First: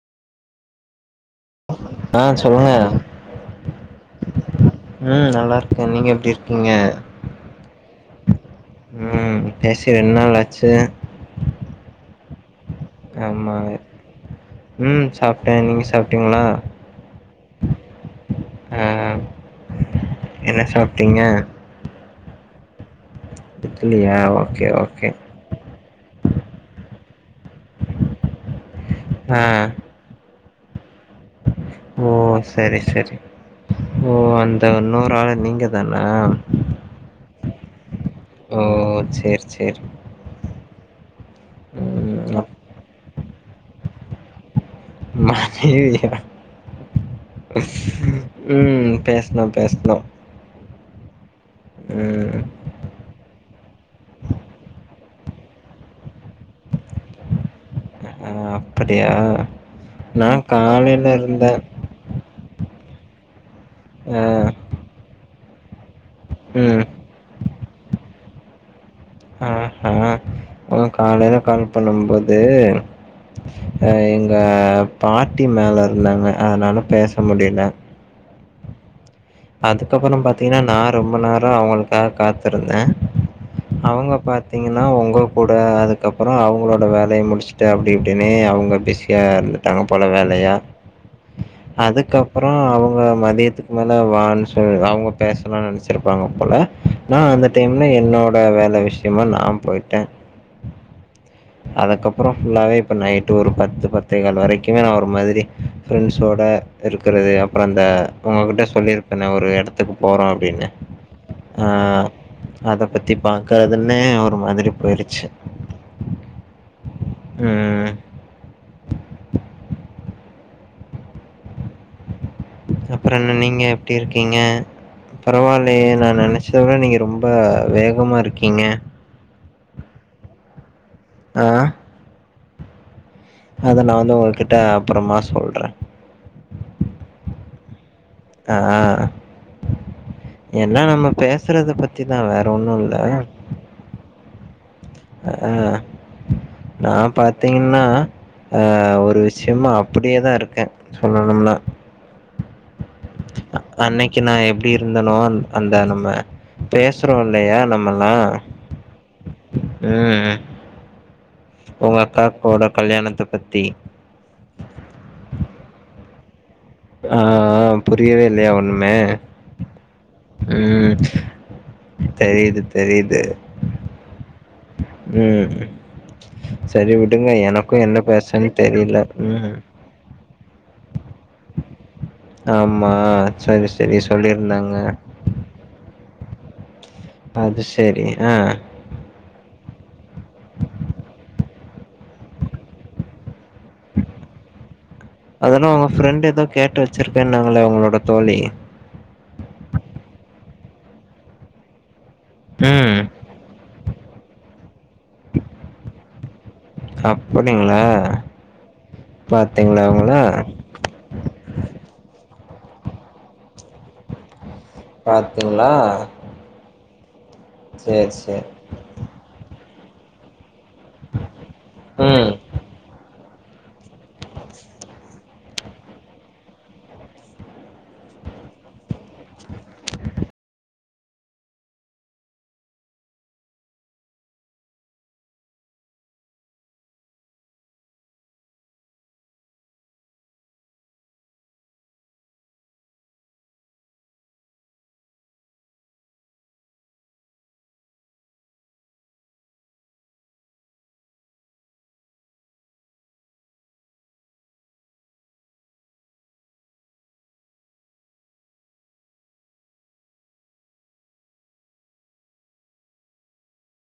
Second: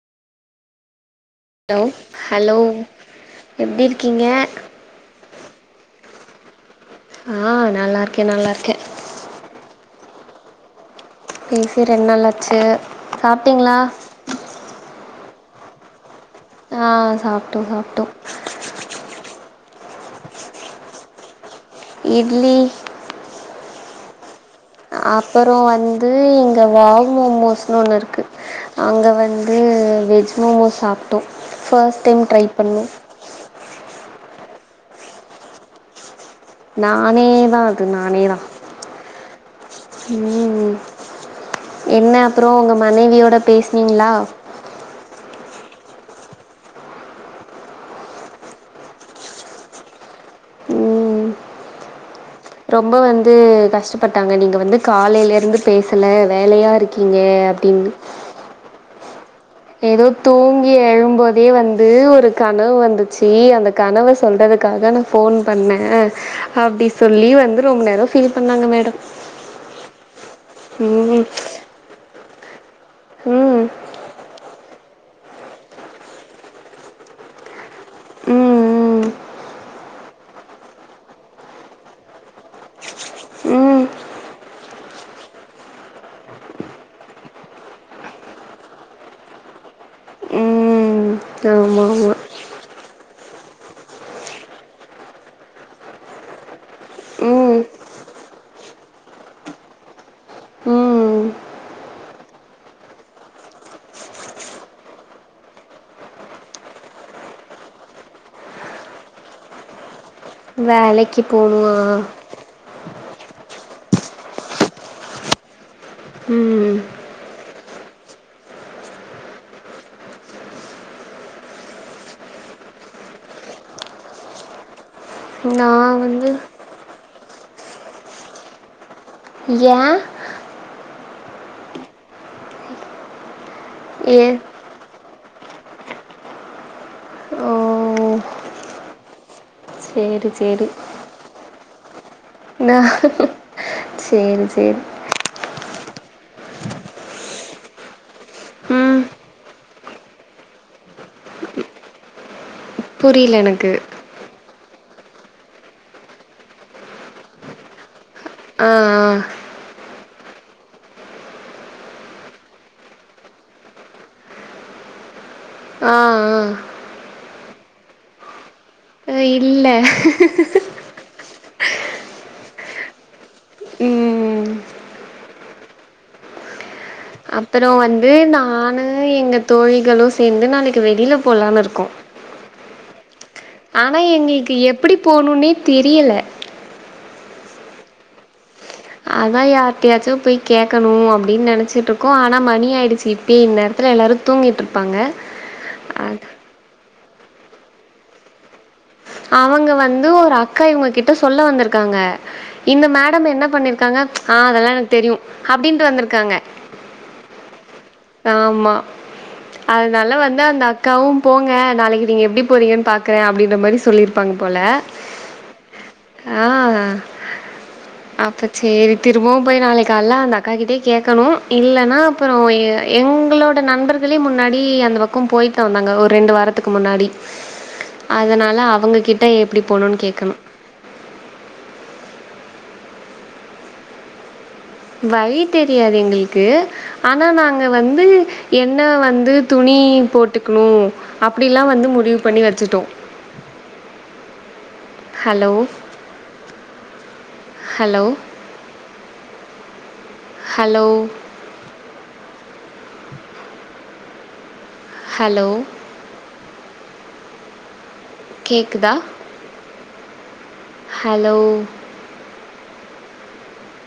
Hello ஆ hello சொல்லுங்க எப்டி இருக்கீங்க ம் நல்லா இருக்கே நீங்க எப்டி இருக்கீங்க ஆ நல்லாருக்கே நல்லாருக்கே ம் பேசி ரெண்டு நாளாச்சு பேசி ரெண்டு நாளாச்சு ஆமா ம் சாப்ட்ட நீங்க சாப்ட்டீங்களா ஆ சாப்ட்டோ சாப்ட்டோ ஆ ஆ என்ன சாப்ட்டீங்க இட்லி இட்லியா ஓ அப்பறோ வந்து இங்க வாவ் மோமோஸ்னு ஒன்னு இருக்கு அங்க ஆ வந்து வெஜ் மோமோஸ் சாப்ட்டோ ஃபஸ்ட் ஓ டைம் ட்ரை சரி பண்ணோ சரி ஓ அந்த இன்னொரு ஆளு நீங்க தானா நானே தா அது நானே தா ஓ சேர் சேர் ம் என்ன ம் அப்பறோ அப்- உங்க மனைவியோட பேஸ்னிங்களா மனைவியா ம் பேஸ்னோ பேஸ்னோ ம் உம் ரொம்ப வந்து கஷ்டப்பட்டாங்க நீங்க வந்து காலையில இருந்து பேசல வேலையா இருக்கீங்க [inaudible] ஆ அப்படியா ஏதோ நா தூங்கி காலைல எழும்போதே இருந்தே வந்து ஒரு கனவு வந்துச்சு அந்த கனவ ஆ சொல்றதுக் அதுக்காக நா ஃபோன் பண்ணே ம் அப்டி சொல்லி வந்து ரொம்ப நேரோ ஃபீல் பண்ணாங்க மேடம் ஆ உ ம் காலேல கால் பண்ணும்போது ம் அ எங் ங்க பாட்டி மேல இருந்தாங்க அதனால பேச முடியல ம் அதுக்கப்றோ பாத்தீங்கனா நா ரொம்ப நேரோ அவங்களுக்காக காத்திருந்தே ம் அவங்க பாத்தீங்கனா உங்க கூட அதுக்கப்றோ அவங்களோட வேலய முடிச்சு அப்டி இப்டினே அவங்க பிஸியா இருந்துட்டாங்க போல வேலயா உம் அதுக்கப்றோ அவங்க மதியத்துக்கு மேல அவங்க பேசலானு நெனச்சிருப்பாங்க போல நா அந்த ம் டைம்ல என்னோட வேல விஷ முக்கியமா நா போயிட்டே உம் அதுக்கப்பறோ ஃபுல்லாவே இப்ப நைட்டு ஒரு பத்து பத்தே கால் வரைக்குமே நா ஒரு மாதிரி ஃப்ரெண்ட்ஸோட இருக்கறது அப்றோ அந்த உங்ககிட்ட சொல்லிருப் நா ஒரு இடத்துக்கு போறோ அப்டின்னு வேலைக்கு போகணுமா ஆஹ் அத பத்தி பாக்காதுன்னே ஒரு மாதிரி போயிருச்சு உம் உம் அப்றோ என்ன நீங்க எப்டி இருக்கீங்க பரவாயில்லையே நான் நா வந்து நெனச்சத விட நீங்க ரொம்ப வேகமா இருக்கீங்க ஏன் ஆஹ் அத நானு உங்க ஏ கிட்ட அப்பறமா சொல்றே ஓ ஆஹ் சேரி சேரி எல்லா நம்ம பேசுறத பத்திதா வேற ஒன்னு நா இல்ல சேரி சேரி ஆஹ் நா பாத்தீங்கன்னா ஆஹ் ம் ஒரு விஷயமா அப்படியே தா இருக்கே சொல்லணும்னா புரில எனக்கு நா எப்டி இருந்தேனோ அந்த நம்ம பேசுறோ இல்லையா நம்மலா ஆஹ் ஆஹ் உம் உங்க அக்கா கோட கல்யாணத்த பத்தி ஆஹ் ஆஹ் ஆஹ் புரியவே இல்லையா ஒண்ணுமே ஆ இல்ல உம் தெரிது தெரிது ம் உம் செரி வி அப்பறோ வந்து நானு எங்க ம். தோழிகளு சேந்து நாளைக்கு வெளியில போலான்னு இருக்கோ ஆமா சரி சரி சொல்லியிருந்தாங்க ஒனே தெரியல அது சரி ஆஹ் அதா யார்ட்டயாச்சு போய் கேட்கணு அப்படின்னு நெனைச்சிட்டு இருக்கோ ஆனா மணி ஆயிடுச்சு ட்டி இன்நேரத்தில எல்லாரும் தூங்கிட்ருப்பாங்க அதென்னோ அவங்க ஃப்ரெண்ட் ஏதோ கேட்டு வச்சிருக்கேன்னாங்களே உங்களோட தோழி அவங்க வந்து ஒரு அக்கா இவங்க கிட்ட சொல்ல வந்திருக்காங்க இந்த ம். மேடம் என்ன பண்ணிரு இருக்காங்க ஆ அதெல்லா எனக்கு தெரியு அப்படின்னுட்டு வந்திருக்காங்க அப்டிங்களா ஆமா அதனால வந்து அந்த அக் காவும் போங்க நாளைக்கு நீங்க எப்டி போறீங்கன்னு பாக்குறே அப்டின்ற மாரி சொல்லிருப்பாங்க போல பாத்திங்ளா ஆ அப்ப சேரி திரும்பவு போய் நாளை கால்ல அந்த அக்காகிட்டயே கேட்கணு இல்லனா ம் அப்பறோ உங்களோட நண்பர்களே முன்னாடி அந்த பக்கோ போயிட்டு தா வந்தாங்க ஒரு ரெண்டு வாரத்துக்கு முன்னாடி அதனால அவங்க கிட்ட எப்டி போணுன்னு கேட்கணு வழி தெரியாது எங்களுக்கு ஆனா நாங்க வந்து என்ன வந்து துணி போட்டுக்கணு அப்படிலா வந்து முடிவு பண்ணி வச்சிட்டோ ஹலோ ஹலோ ஹலோ ஹலோ கேக்குதா ஹலோ